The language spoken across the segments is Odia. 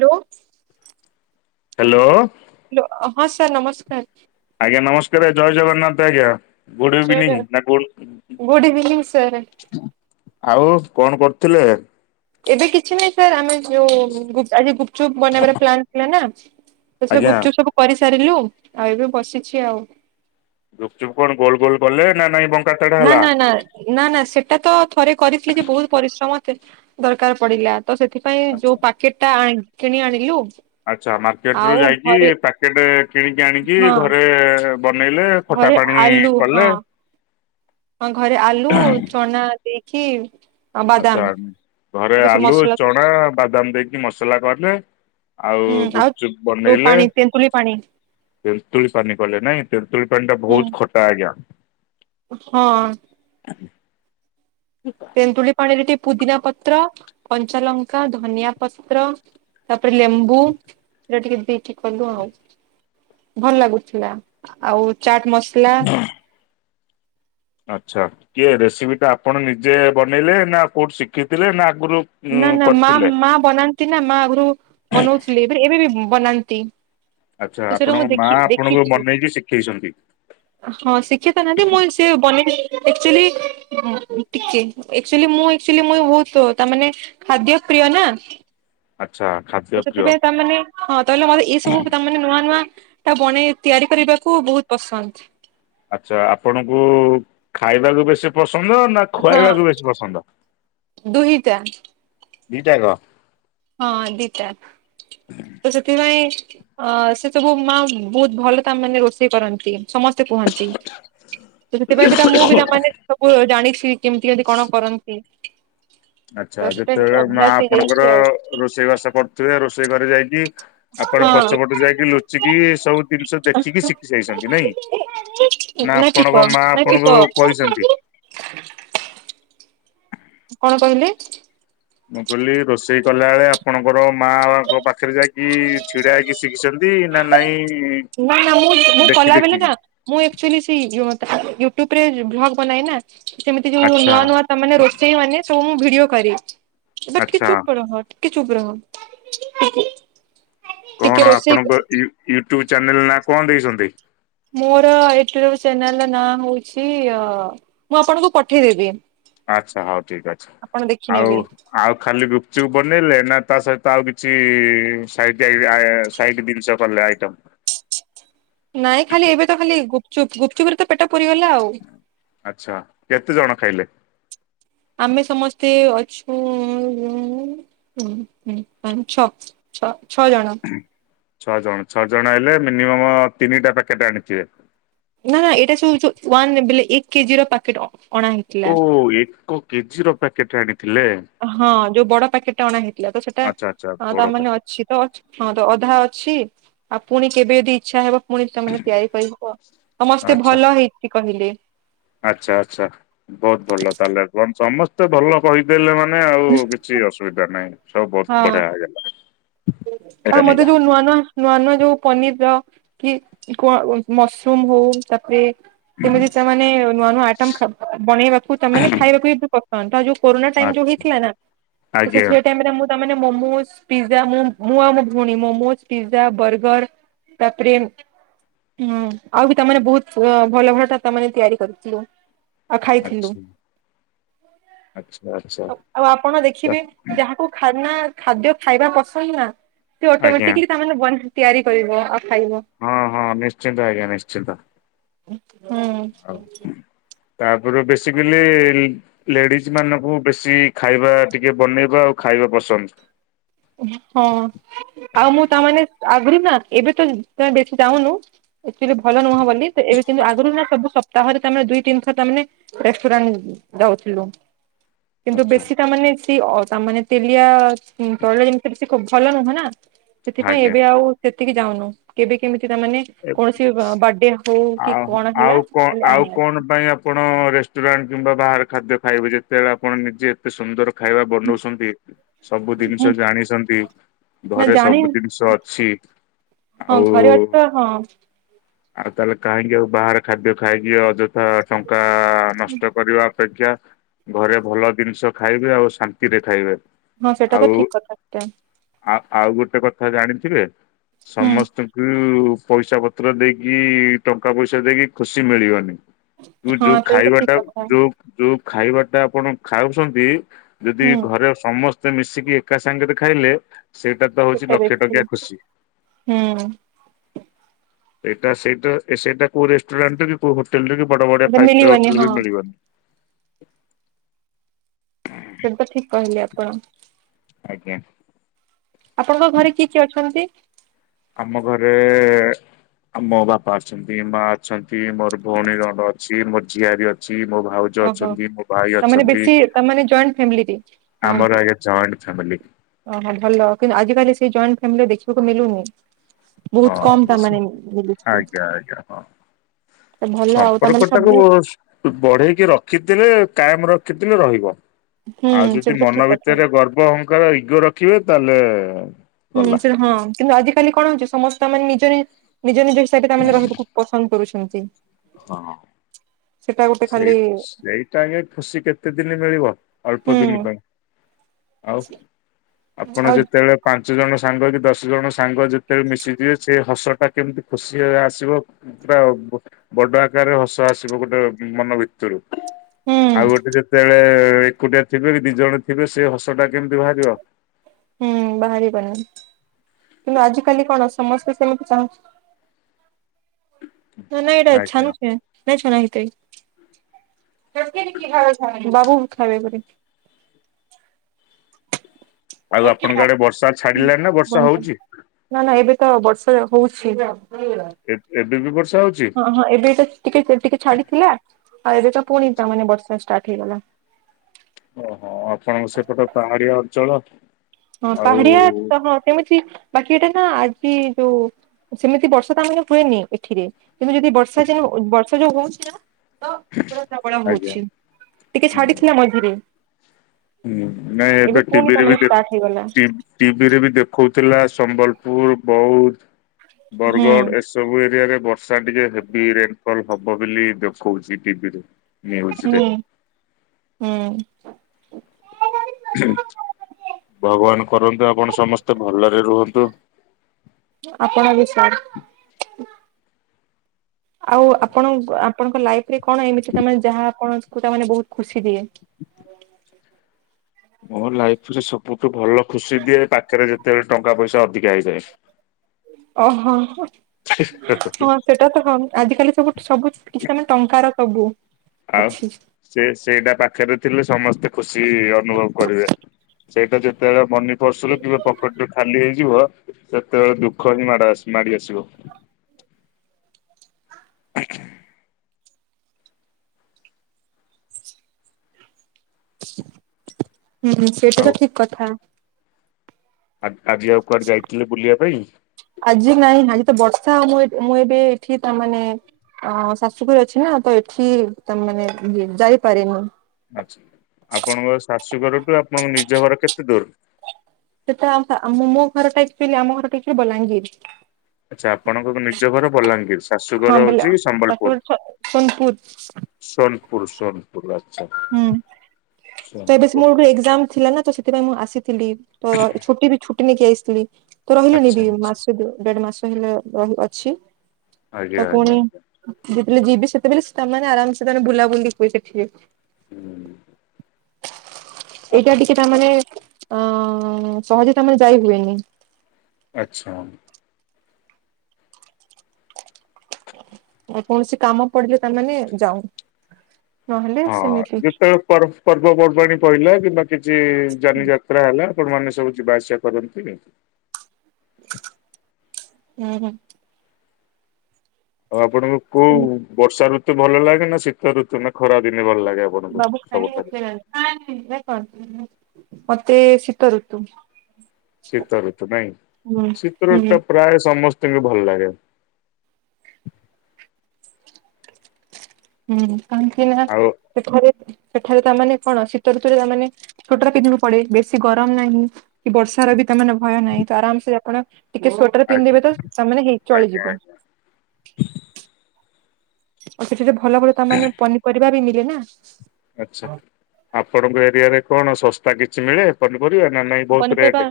ଲୋ। ହ୍ୟାଲୋ। ହ୍ୟାଲୋ ହଁ ସାର୍ ନମସ୍କାର। ଆଜ୍ଞା ନମସ୍କାରେ ଜୟ ଜଗନ୍ନାଥ ଆଜ୍ଞା। ଗୁଡ ଇଭିନିଂ ସାର୍ ନା ଗୁଡ ଗୁଡ୍ ଇଭିନିଂ ସାର୍। ଆଉ କଣ କରୁଥିଲେ। ଏବେ କିଛି ନାହିଁ। ସାର୍ ଆମେ ଯୋଉ ଗୁପ ଆଜି ଗୁପଚୁପ୍ ବନାଇବାରେ ପ୍ଲାନ୍ ଥିଲା ନା ସେଥିରେ ଆଜ୍ଞା ଗୁପଚୁପ୍ ସବୁ କରିସାରିଲୁ ଆଉ ଏବେ ବସିଚି ଆଉ। ଗୁପଚୁପ କଣ ଗୋଲ ଗୋଲ କଲେ ନା ନାଇଁ ବ ନା ନା ନା ନା ନା ସେଟା ତ ଥରେ କରିଥିଲି ଯେ ବୋହୁତ ପରିଶ୍ରମ ଦରକାର ପଡିଲା ତ ସେଥି ପାଇଁ ଆଛା ଯୋଉ ପାକେଟ ଟା କିଣି ଆଣିଲୁ। ଆଚ୍ଛା ମାର୍କେଟ ରୁ ଆଉ ଯାଇକି ଘରେ ପ୍ୟାକେଟେ କିଣିକି ଆଣିକି ହଁ ଘରେ ବନେଇଲେ ଖଟା ଘରେ ପାଣି ଆଲୁ ହଁ କଲେ। ହଁ ଘରେ ଆଲୁ ଚନା ଦେଇକି ଆଉ ବାଦାମ ଆଚ୍ଛା ଘରେ ତାକୁ ସବୁ ଆଲୁ ମସଲା ସବୁ ଚଣା ବାଦାମ ଦେଇକି ମସଲା କଲେ। ଆଉ ଗୁପ୍ ଚୁପ୍ ଯୋଉ ବନେଇଲେ। ପାଣି ତେନ୍ତୁଳି ପାଣି ତେନ୍ତୁଳି ପାନି କଲେ ନାଇଁ ତେନ୍ତୁଳି ପାଣି ଟା ହୁଁ ଭୋଉତ୍ ଖଟା ଆଜ୍ଞା। ହଁ। ଆ। ଠିକ ତେନ୍ତୁଳି ପାଣିରେ ଟିକେ ପୁଦିନା ପତ୍ର କଞ୍ଚାଲଙ୍କା ଧନିଆ ପତ୍ର ତାପରେ ଲେମ୍ବୁ ଏଇଟା ଟିକେ ଦେଇକି କଲୁ ଆଉ। ଭଲ ଲାଗୁଥିଲା ଆଉ ଚାଟ୍ ମସଲା ଆଚ୍ଛା କିଏ ରେସିପି ଟା ଆପଣ ନିଜେ ବନେଇଲେ ନା କୋଉଠି ଶିକିଥିଲେ ନା ଆଗରୁ ନା ଉଁ ନା ମା କରିଥିଲେ? ମା ବନାନ୍ତି ନା ମା ଆଗରୁ ବନଉଥିଲେ ଏ ଏବେ ବି ବନାନ୍ତି। ଆଚ୍ଛା ତ ସେଇଟା ମୁଁ ଆପଣଙ୍କ ମା ଦେଖି ଆପଣଙ୍କୁ ଦେଖିଛି। ବନେଇକି ଶିକେଇଛନ୍ତି। ହଁ ସିଖେତ ନାହାଁନ୍ତି ମୁଁ କ ସିଏ [unintelligible] ଟିକେ ଏକ୍ଚୁଲି ମୁଁ ଏକଚୁଲି ମୁଁ ବୋହୁତ ତାମାନେ ଖାଦ୍ୟ ପ୍ରିୟ ନା ଆଚ୍ଛା ତ ଖାଦ୍ୟପିୟ ସେଥିପାଇଁ ତାମାନେ ହଁ ତାହାଲେ ମୋର ଏଇ ସବୁ ତାମାନେ ନୂଆ ନୂଆଟା ବନେଇ ତିଆରି କରିବାକୁ ବୋହୁତ ପସନ୍ଦ। ଆଚ୍ଛା ଆପଣଙ୍କୁ ଖାଇବାକୁ ବେଶୀ ପସନ୍ଦ ନାଁ ହଁ ଦୁହିଟା। ଦିଟାଆକ? ହଁ ଦିଟା ତ ସେଥିପାଇଁ ଅ ସେ ସବୁ ମା ବହୁତ ଭଲ ତା ମାନେ ରୋଷେଇ କରନ୍ତି ସମସ୍ ତେ କୁହନ୍ତି ତ ସେଥିପାଇଁ ସେଟା ମୁଁ ବି ତାମାନେ ସବୁ ଜାଣିଛି କେମିତି ଅଦି କଣ କରନ୍ତି। ତ ଆଚ୍ଛା ସେଟା ଯେତେବେଳେ ମା ଅଭ୍ୟାସ ଆପଣଙ୍କର ହେଇଯାଇଛି ଆଉ ରୋଷେଇ ବାସ କରୁଥିବେ ରୋଷେଇ ଘରେ ଯାଇକି ଆପଣ ହଁ। ପଛପଟୁ ଯାଇକି ଲୁଚିକି ଏ ସବୁ ଦିନିଷ ଦେଖିକି ଶିଖି ଯାଇଛନ୍ତି ନାଇଁ? ନାଁ ନା ଠିକ ଆପଣଙ୍କ ମା ନା ଠିକ ଆପଣଙ୍କୁ କହିଛନ୍ତି? କଣ କହିଲେ? ମୁଁ କହିଲି ରୋଷେଇ କଲା ବେଳେ ଆପଣଙ୍କର ମାଆଙ୍କ ପାଖରେ ଯାଇକି ଛିଡ଼ା ହେଇକି ଶିଖିଛନ୍ତି ନାଁ ନାଇଁ ନାଁ ନାଁ ମୁଁ ମୁଁ ଦେଖି କଲା ବଲେ ନାଁ ଦେଖିକି ମୁଁ ଏକ୍ଚୁଲି ସେଇ ଯୋଉ ତାହା ୟୁଟୁବରେ ଭ୍ଲଗ୍ ବନାଏ ନା। ସେମିତି ଯୋଉ ଆଚ୍ଛା ନୂଆ ନୂଆ ତାମନେ ରୋଷେଇ ମାନେ ସବୁ ମୁଁ ଭିଡ଼ିଓ କରେ। ଏବେ ଟିକେ ଆଚ୍ଛା ଚୁପ୍ ରହ ଟିକେ ଚୁପ୍ ରହ। ଟିକେ କଣ ରୋଷେଇ ଆପଣଙ୍କ ୟୁ ୟୁଟ୍ୟୁବ ଚ୍ୟାନେଲ ନାଁ କଁ ଦେଇଛନ୍ତି? ମୋର ୟୁଟ୍ୟୁବ ଚ୍ୟାନେଲର ନାଁ ହଉଛି ଅ ମୁଁ ଆପଣଙ୍କୁ ପଠେଇଦେବି। ଆଚ୍ଛା ହଉ ଠିକ୍ ଅଛି ଆପଣ ଆଉ ଦେଖିନେବେ ଆଉ ଖାଲି ଗୁପଚୁପ୍ ବନେଇଲେ ନାଁ ତା ସହିତ ଆଉ କିଛି ସାଇଟ୍ ଆଇରେ ଆ ସାଇଟି ଦିନଷ କଲେ ଆଇଟମ୍। ନାଇଁ ଖାଲି ଏବେ ତ ଖାଲି ଗୁପଚୁପ୍ ଗୁପଚୁପ୍ ରେ ତ ପେଟ ପୁରିଗଲା ଆଉ। ଆଚ୍ଛା କେତେ ଜଣ ଖାଇଲେ? ଆମେ ସମସ୍ତେ ଅଛୁ ଉଁ ହୁଁ ହୁଁ ପାଞ୍ଚ ଛଅ। ଛଅ ଛଅ ଜଣ। ଛଅ ଜଣ ଛଅ ଜଣ ହେଲେ ମିନିମମ୍ ତିନିଟା ପ୍ୟାକେଟ୍ ଆଣିଥିବେ। ନାଁ ଏଇଟା ସଉ ଯୋଉ ୱାନ୍ ବେଲେ ଏକ କେ ଜି ର ପାକେଟ ଅ ଅଣା ହେଇ ଓ ଏକ କେ ଜି ର ପ୍ୟାକେଟ୍ ଆଣିଥିଲେ। ହଁ ଯୋଉ ବଡ଼ ପ୍ୟାକେଟଟା ଅଣା ହେଇଥିଲା ତ ସେଟା ଆଚ୍ଛା ଆଚ୍ଛା ଅ ବଡ ତାମାନେ ପ୍ୟାକେଟ ଅଛି ତ ଅଛ୍ ହଁ ତ ଅଧା ଅଛି ଆଉ ପୁଣି କେବେ ଅଦି ଇଚ୍ଛା ହେବ ପୁଣି ତାମାନେ ତିଆରି କରି ହବ ସମସ୍ତେ ଆଚ୍ଛା ଭଲ ହେଇଛି କହିଲେ। ଆଚ୍ଛା ଆଚ୍ଛା ବହୁତ ଭଲ ତାହେଲେ ଏବଂ ସମସ୍ତେ ଭଲ କହିଦେଲେ ମାନେ ଆଉ ବି ଛି ଅସୁବିଧା ନାହିଁ ସବୁ ହଁ ବହୁତ ବଢ଼ିଆ ହେଇଗଲା। ଏଇଟା ଆଉ ମତେ ନେଇଯା ଯୋଉ ନୂଆ ନୂଆ ନୂଆ ନୂଆ ଯୋଉ ପନିରର କି କ ମସରୁମ୍ ହଉ ତାପରେ ତେମିତି ତାମାନେ ନୂଆ ନୂଆ ଆଇଟମ ଖ ବନେଇବାକୁ ତାମାନେ ଖାଇବାକୁ ବି ବ ପ ହଁ ତ ଯୋଉ କୋରୋନା ଟାଇମ୍ ଯୋଉ ଆଚ୍ଛା ହେଇଥିଲା ନାଁ ତ ସେ ଆଜ୍ଞା ସେଇ ଟାଇମ୍ ରେ ମୁଁ ତାମାନେ ମମୋସ୍ ପିଜା ମୁଁ ମୁଁ ଆଉ ମୋ ଭଉଣୀ ମୋମୋଜ ପିଜା ବର୍ଗର ତାପରେ ଉଁ ଆଉ ବି ତାମାନେ ବୋହୁତ ଅ ଭଲ ଭଲଟା ତମାନେ ତିଆରି କରିଥିଲୁ। ଆଉ ଖାଇଥିଲୁ। ଆଚ୍ଛା। ଆଚ୍ଛା ଆଚ୍ଛା ଆଉ ଆଉ ଆପଣ ଦେଖିବେ ଯାହାକୁ ଖାନା ଖାଦ୍ୟ ଖାଇବା ପସନ୍ଦ ନାଁ ତେ ଆଜ୍ଞା ଅଟମେଟିକଲି ତାମାନେ ବନ୍ ତିଆରି କରିବ ଆଉ ଖାଇବ। ହଁ ହଁ ନିଶ୍ଚିନ୍ତ ଆଜ୍ଞା ନିଶ୍ଚିନ୍ତ। ହୁଁ। ଆଉ ତାପରେ ବେସିକାଲି ଲେଡିଜ ମାନଙ୍କୁ ବେଶୀ ଖାଇବା ଟିକେ ବନେଇବା ଆଉ ଖାଇବା ପସନ୍ଦ। ଏଇ ଖ ଆଉ ମୁଁ ତାମାନେ ଆଗରୁ ନାଁ ଏବେ ତମେ ବେଶି ଯାଉନୁ ଏଥିରେ ଭଲ ନୁହଁବୋଲି। ଏବେ କିନ୍ତୁ ଆଗରୁ ନାଁ ସବୁ ସପ୍ତାହରେ ତା ମାନେ ଦୁଇ ତିନିଥର ତା ମାନେ ରେଷ୍ଟୁରାଣ୍ଟ ଯାଉଥିଲୁ। କିନ୍ତୁ ଆଚ୍ଛା ବେଶୀ ତା ମାନେ ସେ ତା ମାନେ ତେଲିଆ ତୈଳ ଯେମିତି ସେ ଭଲ ନୁହଁ ନାଁ ସେଥିପାଇଁ ଆଜ୍ଞା। ଏବେ ଆଉ ସେତିକି ଯାଉନୁ କେବେ କେମିତି ତାମାନେ କୌଣସି ବାର୍ଥଡେ ହଉ କି ଆଉ କଣ ହେଲା ଆଉ କଣ ଖାଲି ଆଉ ଆଣି କଣ ଆସୁ। ପାଇଁ ଆପଣ ରେଷ୍ଟୁରାଣ୍ଟ କିମ୍ବା ବାହାର ଖାଦ୍ୟ ଖାଇବୁ ଯେତେବେଳେ ଆପଣ ନିଜେ ଏତେ ସୁନ୍ଦର ଖାଇବା ବନଉଛନ୍ତି ସବୁ ମୁଁ ଜିନିଷ ଜାଣିଛନ୍ତି। ନା ଘରେ ସବୁ ଜାଣିନି ଜିନିଷ ଅଛି। ହଁ ଆଉ ଘରେ ଅଛି ତ ହଁ। ଆଉ ତାହେଲେ କାହିଁକି ଆଉ ବାହାର ଖାଦ୍ୟ ଖାଇକି ଅଯଥା ଟଙ୍କା ଗାଁ ନଷ୍ଟ କରିବା ଅପେକ୍ଷା ଘରେ ଭଲ ଜିନିଷ ଖାଇବେ ଆଉ ଶାନ୍ତିରେ ଖାଇବେ। ହଁ ସେଟା ତ ଠିକ୍ କଥା। ଆ ଆଉ ଗୋଟେ କଥା ଜାଣିଥିବେ ହୁଁ ସମସ୍ତଙ୍କୁ ପଇସା ପତ୍ର ଦେଇକି ଟଙ୍କା ପଇସା ଦେଇକି ଖୁସି ମିଳିବନି। କି ହଁ ଯୋଉ ସେଇଟା ତ ଖାଇବା ଠିକ ଟା କଥା ଯୋଉ ଯୋଉ ଖାଇବାଟା ଆପଣ ଖାଉଛନ୍ତି ଯଦି ହୁଁ ଘରେ ସମସ୍ତ ମିଶିକି ଏକା ସାଙ୍ଗ ରେ ଖାଇଲେ ସେଇଟା ତ ହଉଛି ସେଟା ଲକ୍ଷେ ବେଶୀ ଟଙ୍କିଆ ଖୁସି। ହୁଁ। ଏଇଟା ସେଟ ଏ ସେଇଟା କୋଉ ରେଷ୍ଟୁରାଣ୍ଟ କି କୋଉ ହୋଟେଲରେ ବି ବଡ ବଡ ସେଟା ଫାଇଫଷ୍ଟାର ମିଳିବନି ହୋଟେଲରେ ହଁ ବି ମିଳିବନି। ସେଟା ଠିକ୍ କହିଲେ ଆପଣ। ଆଜ୍ଞା। ଆପଣଙ୍କ ଘରେ କିଏ କିଏ ଅଛନ୍ତି? ଆମ ଘରେ ଆମ ବାପା ଅଛନ୍ତି। ମା ଅଛନ୍ତି ମୋର ଭଉଣୀ ରଣ୍ଡ ଅଛି ମୋର ଝିଆରି ଅଛି ମୋ ଭାଉ ଜ ଓହୋ ଅଛନ୍ତି ମୋର ଭାଇ ତାମାନେ ଅଛନ୍ତି। ବେଶୀ ତାମାନେ ଜଏଣ୍ଟ ଫ୍ୟାମିଲିରେ ରହନ୍ତି। ଆମର ଆଜ୍ଞା ଜଏଣ୍ଟ ଫ୍ୟାମିଲି। ଓହୋ ଭଲ କିନ୍ତୁ ଆଜିକାଲି ସେ ଜଏଣ୍ଟ ଫ୍ୟାମିଲି ଦେଖିବାକୁ ମିଳୁନି। ହଁ ବହୁତ୍ କମ୍ ତା ମାନେ ମିଳୁଛି। ଆଜ୍ଞା ଆଜ୍ଞା ହଁ। ତ ଭଲ ଆଉ ତାମାନେ ସମ୍ପର୍କଟାକୁ ସବୁ ବଢେଇକି ରଖିଥିଲେ କାଏମ୍ ରଖିଥିଲେ ରହିବ। ହୁଁ ଆଉ ଯଦି ସେଟା ତ ମନ ଠିକ କଥା ଭିତରେ ଗର୍ବ ହଙ୍କାର ଇଗୋ ରଖିବେ ତାହେଲେ ହୁଁ ଗଲା। ସେଟା ହଁ କିନ୍ତୁ ଅଜିି କାଲି କଣ ହଉଛି ସମସ୍ତେ ମାନେ ନିଜ ନିଜ ନିଜ ହିସାବରେ ତାମାନେ ରହିବାକୁ ପସନ୍ଦ କରୁଛନ୍ତି। ହଁ। ସେଟା ଗୋଟେ ସେଇ ଖାଲି ସେଇଟା ଆଜ୍ଞା ଖୁସି କେତେ ଦିନ ମିଳିବ ଅଳ୍ପ ହୁଁ ଦିନି ପାଇଁ। ଆଉ ଆପଣ ଆଉ ଯେତେବେଳେ ପାଞ୍ଚ ଜଣ ସାଙ୍ଗ କି ଦଶ ଜଣ ସାଙ୍ଗ ଯେତେବେଳେ ମିଶିଯିବେ ସେ ହସ ଟା କେମିତି ଖୁସି ଆସିବ। ପୁରା ବଡ ଆକାରରେ ହସ ଆସିବ ଗୋଟେ ମନ ଭିତ ରୁ ହୁଁ ଆଉ ଗୋଟେ ଯେତେବେଳେ ଏ କୁଟିଆ ଥିବେ କି ଦି ଜଣ ଥିବେ ସେ ହସ ଟା କେମିତି ବାହାରିବ। ହୁଁ ବାହାରିବନି କିନ୍ତୁ ଆଜି କାଲି କଣ ସମସ୍ତେ ସେମିତି ଚାହୁଁ ନା ନା ଏଟା ଆଜ୍ଞା। ଛାଣୁଛେ। [unintelligible] ବାବୁ ଖାଇ ବେ ବୋଲି ଆଉ ଆପଣଙ୍କ ଆଡେ ବର୍ଷା ଛାଡିଲାଣିି ନା ବର୍ଷା ହୋଉଚି? ନା ନା ଏବେ ତ ବର୍ଷା ହୋଉଛି। ଏ-ଏବେ ବି ବର୍ଷା ହୋଉଛି। ହଁ- ହଁ ଏବେ ତ ଟିକେ ଟିକେ ଛାଡିଥିଲା। ଆଉ ଏବେ ତ ପୁଣି ତା ମାନେ ବର୍ଷା ଷ୍ଟାର୍ଟ ହେଇଗଲା। ଓହୋ ଆପଣଙ୍କ ସେପଟେ ପାହାଁଡିଆ ଅଞ୍ଚଳ। ହଁ ଆଉ ପାହାଡିଆ ତ ହଁ କେମିତି? ବାକି ଏଟା ନା ଆଜି ଯୋଉ ସେମିତି ବର୍ଷା ତା ଆମର ହୁଏନି ଏଠିରେ। କିନ୍ତୁ ଯଦି ବର୍ଷା ଯେ ବର୍ଷା ଯୋଉ ହୋଉଛି ନା ତ ପୁରା ପ୍ରବଳ ଆଜ୍ଞା ହୋଉଛି, ଟିକେ ହୁଁ ଛାଡିଥିଲା ମଝିରେ। ହୁଁ ନା ଏବେ ପୁଣି ତା ଟିବିରେ ମାନେ ବି ଦେ ଷ୍ଟାର୍ଟ ହେଇଗଲା। ଟିଭି ରେ ବି ଦେଖଉଥିଲା ସମ୍ବଲପୁର୍, ବୌଦ୍ଧ୍, ବର୍ ହୁଁ ଗଡ଼ ଏ ସବୁ ଏରିଆରେ ବର୍ଷା ଟିକେ ହେଭି ରେନ୍ ଫଲ୍ ହବ ବୋଲି ଦେଖଉଛି ଟିଭିରେ ନ୍ୟୁଜରେ ହୁଁ -ହୁଁ। ଖୁମ୍ ଭଗବାନ କରନ୍ତୁ ଆପଣ ସମସ୍ତେ ଭଲରେ ରୁହନ୍ତୁ। ଆପଣ ବି ସାର୍ ଆଉ ଆପଣ ଆପଣଙ୍କ ଲାଇଫ ରେ କଣ ଏମିତିକା ଯାହା ଆପଣଙ୍କୁମାନେ ବୋହୁତ୍ ଖୁସି ଦିଏ। ମୋ ଲାଇଫ୍ ରେ ସବୁଠୁ ଭଲ ଖୁସି ଦିଏ, ପାଖରେ ଯେତେବେଳେ ଟଙ୍କା ପଇସା ଅଧିକା ହେଇଯାଏ। ଓ ହଁ- ହଁ-ହଁ ସେଟା ତ ହଁ ଆଜିକାଲି ସବୁ ସବୁ କିଛିଟା ମାନେ ଟଙ୍କାର ସବୁ। ଆଉ ଅଛି। ସେ ସେଇଟା ପାଖରେ ଥିଲେ ସମସ୍ତେ ଖୁସି ଅନୁଭବ କରିବେ। ସେଇଟା ଯେତେବେଳେ ମନି ପର୍ସରୁୁ କି ପକେଟୁ ଖାଲି ହେଇଯିବ। ସେତେବେଳେ ଦୁଃଖ ହିଁ ମାଡ- ମାଡି ଆସିବ। ଆଜ୍ଞା। ହୁଁ ସେଟା ଆଉ ତ ଠିକ୍ କଥା। ଆ-ଆଜି ଆଉ କୁଆଡେ ଯାଇଥିଲେ ବୁଲିବା ପାଇଁ? ଆଜି ନାଇଁ ଆଜି ତ ବର୍ଷା ମୁଁ ଏଠି ମୁଁ ଏବେ ଏଠି ତା ମାନେ ଅଁ ଶାଶୁଘରେ ଅଛି ନା ତ ଏଠି ତା ମାନେ ଯାଇପାରେନି। ଆଛା ଆପଣଙ୍କ ଶାଶୁଘରଠୁ ଆପଣଙ୍କ ନିଜ ଘର କେତେ ଦୂର୍? ସେଟା ଆମ୍ ମୋ ଘରଟା ଆକଚୁଲି ଆମ ଘରଟା ଟିକେ ବଲାଙ୍ଗୀରୀ। ଆଚ୍ଛା ଆପଣଙ୍କ ନିଜ ଘର ବଲାଙ୍ଗୀର୍ ହଁ ଶାଶୁଘର ବେଲେ ହୋଉଛି ଶାଶୁଘର ସମ୍ବଲପୁର୍। ସ ସୋନପୁର ସୋନପୁର୍ ସନ୍ [unintelligible] ହୁଁ ତ ଏବେ ମୋର ଗୋଟେ ଏକ୍ଜାମ୍ ଥିଲା ନା ତ ସେଥିପାଇଁ ମୁଁ ଆସିି ଥିଲି, ତ ଛୁଟି ବି ଛୁଟି ନେଇକି ଆସ୍ ଥିଲି ତ ରହିଲିଣିି ଆଚ୍ଛା ବି ଆଚ୍ଛା। ମାସେ ଦେଢ ମାସେ। [unintelligible] ରହିଅଛି ଆଜ୍ଞା ତ ଆଜ୍ଞା ପୁଣି ଆଜ୍ଞା ଯେତେବେଳେ ଯିବି ସେତେବେଳେ ସେମାନେ ଆରାମ୍ ସେ ବୁଲାବୁଲି ହୁଏ ସେଠି ହୁଁ। ଏଇଟା ଟିକେ ତାମାନେ ଅଁ -ଅଁ-ଅଁ-ଅ ସହଜେ ତାମାନେ ଯାଇ ହୁଏନି। ଆଚ୍ଛା। ଆଉ କୌଣସି କାମ ପଡିଲେ ତାମାନେ ଯାଉଁ ନହେଲେ ସେମିତି। ପର୍ବ -ପର୍ବ ପର୍ବାଣୀ ପଇଲା କିମ୍ବା କିଛି ଜାନିଯା ଯାତ୍ରା ହେଲା ଆପଣ ମାନେ ସବୁ ଯିବା ଆସିବା କରନ୍ତିନି। ହୁଁ ହୁଁ। ଆଉ ଆପଣଙ୍କୁ କୋଉ ସେମି ବର୍ଷା ଋତୁ ଭଲ ଲାଗେ ନା ଶୀତ ଋତୁ ନା ଖରା ଦିନେ ଭଲ ଲାଗେ ଆପଣଙ୍କୁ? ବାବୁ ସବୁଠାରୁ [unintelligible] ମତେ ଶୀତ ଋତୁ। ଶୀତଋତୁ ନାଇଁ ହୁଁ ହୁଁ ଶୀତଋତୁ ଟା ପ୍ରାୟ ସମସ୍ତେଙ୍କୁ ଭଲ ଲାଗେ। ହୁଁ କାହିଁକି ନା ଆଉ ସେଠାରେ ସେଠାରେ [inaudible] ତାମାନେ କଣ ଶୀତ ଋତୁରେ ତାମାନେ ସ୍ୱେଟର ପିନ୍ଧିବାକୁ ପଡ଼େ ବେଶୀ ଗରମ ନାହିଁ। କି ବର୍ଷା ର ବି ତା ମାନେ ଭୟ ନାହିଁ ତ ଆରାମ୍ ସେ ଆପଣ ଟିକେ ସ୍ଵେଟର ଆଜ୍ଞା ପିନ୍ଧିବେ ତ ତାମାନେ ଆଜ୍ଞା ଚଳିଯିବ। ଆଜ୍ଞା ଆଉ ସେଠାରେ ଭଲ ଭଲ ତା ମାନେ ପନିପରିବା ବି ମିଳେ ନା। ଆଚ୍ଛା, ଆପଣଙ୍କ ଏରିଆରେ କଣ ଶସ୍ତା କିଛି ମିଳେ ପନିପରିବା ନା ନାଇଁ ବହୁତୁ ପନିପରିବା ରେଟ୍?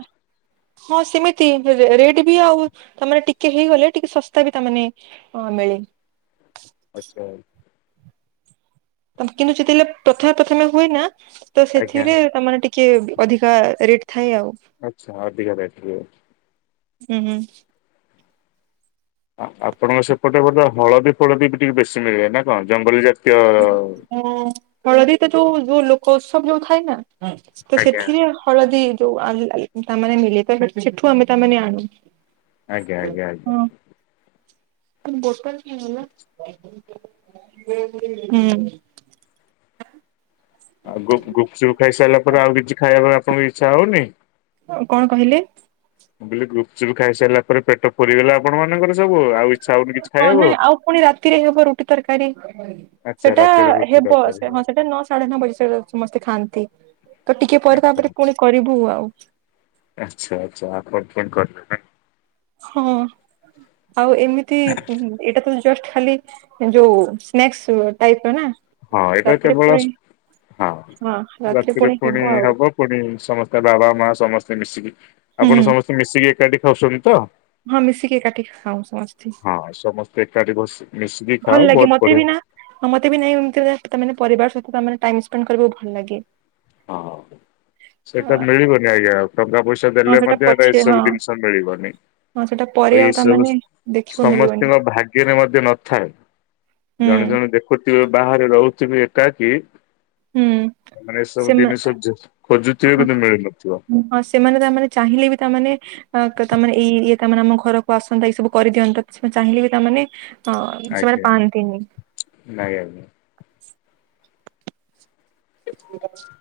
ହଁ ସେମିତି, ରେଟ୍ ବି ଆଉ ତାମାନେ ଟିକେ ହେଇଗଲେ ଟିକେ ଶସ୍ତା ବି ତା ମାନେ ହଁ ମିଳେ। ଆଚ୍ଛା। କିନ୍ତୁ ଯେତେବେଳେ ପଥମେ ପଥମେ ହୁଏ ନା ତ ଆଜ୍ଞା ସେଥିରେ ତମର ଟିକ୍ କିଏ ଅଧିକା ରେଟ୍ ଥାଏ ଆଉ। ଆଚ୍ଛା ଅଧିକା ରେଟ୍ ରୁହେ। ହୁଁ ହୁଁ। ଆପଣଙ୍କ ସେପଟେ ବୋଧେ ହଳଦୀ ଫଳଦୀ ବି ଟିକେ ବେଶୀ ମିଳେ ନା କଣ ଜଙ୍ଗଲୀ ଜାତ୍ ହଁ ହଳଦୀ ତ ଯୋଉ ଯୋଉ ଲୋକ ସବୁ ଥାଏ ନା ତ ଆଜ୍ଞା ସେଥିରେ ହଳଦୀ ଯୋଉ ତାମାନେ ମିଲେଇ ପାରିବେ ତ ସେଠୁ ଆମେ ତାମାନେ ଆନୁ। ଆଜ୍ଞା ହାଲୋ ଆଜ୍ଞା ଆଜ୍ଞା ହଁ। ବୋଟଲ କି ଗଲା। ହୁଁ। ଆଉ ଗୁପ ଗୁପଚୁପ୍ ଖାଇ ସାଇଲା ପରେ ଆଉ କିଛି ଖାଇଆ ପାଇଁ ଆପଣଙ୍କ ଇଚ୍ଛା ହଉନି? ଆ କଣ କହିଲେ? ମୁଁ କହିଲି ଗୁପଚୁପ୍ ଖାଇସାରିଲା ପରେ ପେଟ ପୁରିଗଲା ଆପଣ ମାନଙ୍କର ସବୁ ଆଉ ଇଚ୍ଛା ହଉନି କିଛି ହଁ ଖାଇଆକୁ? ନାଇଁ ଆଉ ପୁଣି ରାତିରେ ହେବ ରୁଟି ତରକାରୀ ସେଟା ହେବ, ସେ ହଁ ସେଟା ନ ସାଢେ ନଅ ବଜେ ସମସ୍ତେ ଖାଆନ୍ତି। ତ ଟିକେ ପରେ ଆଚ୍ଛା ତାପରେ ଆଚ୍ଛା କୁଣି କରିବୁ ଆଉ। ଆଚ୍ଛା ଆଚ୍ଛା ଆପଣ ଫୁଣି କରିବେ ନାଇଁ? ହଁ ଆଉ ଏମିତି ଏଇଟା ତ ଜଷ୍ଟ ଖାଲି ଯୋଉ ସ୍ନେକ୍ସ୍ ଟାଇପ୍ ର ନା। ହଁ ଏଇଟା ରାତିରେ କେବଳ। ପୁଣି ହଁ। ରାତିରେ ପୁଣି ହବ ପୁଣି ସମସ୍ତେ ବାବା ମା ସମସ୍ତେ ମିଶିକି ହୁଁ ଆପଣ ସମସ୍ତେ ମିଶିକି ଏକାଠି ଖାଉଚନ୍ତି ତ? ହଁ ମିଶିକି ଏକାଠି ଖାଉ ସମସ୍ତେ। ହଁ ସମସ୍ତେ ଏକାଠି ବସି ମିଶିକି ଭଲ ଖାଅ ଲାଗେ ବହୁତ୍ ମତେ ବି ବଢିଆ। ନା ହଁ ମତେ ବି ନାଇଁ ଏମତି ତାମାନେ ପରିବାର ସହିତ ଟାଇମ ସ୍ପେଣ୍ଡ୍ କରିବାକୁ ଭଲ ଲାଗେ। ହଁ ସେଟା ମିଳିିବନି ଆଜ୍ଞା ଆଉ ଟଙ୍କା ପଇସା ହଁ ଦେଲେ ସେଟା ମଧ୍ୟ ଏଟା ପଛେ ହଁ ଏସବୁ ଜିନିଷ ମିଳିବନି। ହଁ ସେଟା ଆଉ ପରେ ଏ ସବୁ ତାମାନେ ଦେଖିବାକୁ ମିଳିବନି ସମସ୍ତିଙ୍କ ଭାଗ୍ୟରେ ମଧ୍ୟ ନ ଥାଏ। ହୁଁ ଜଣେ ଜଣେ ଦେଖୁଥିବେ ବାହାରେ ରହୁଥିବେ ଏକା କି ହୁଁ। ସବୁ ସେମାନେ ଜିନିଷ ଖୋଜୁଥିବେ ହଁ କିନ୍ତୁ ମିଳୁ ନ ଥିବ। ହଁ ସେମାନେ ତା ମାନେ ଚାହିଁଲେ ବି ତା ମାନେ ଆ ତା ମାନେ ଏଇ ଇଏ ତା ମାନେ ଆମ ଘରକୁ ଆସନ୍ତା କି ସବୁ କରିଦିଅନ୍ତା ସେମାନେ ଚାହିଁଲେ ବି ତା ମାନେ ହଁ ସେମାନେ ଆଜ୍ଞା ପାଆନ୍ତିନି। ନାଇଁ ଆଜ୍ଞା। [inaudible]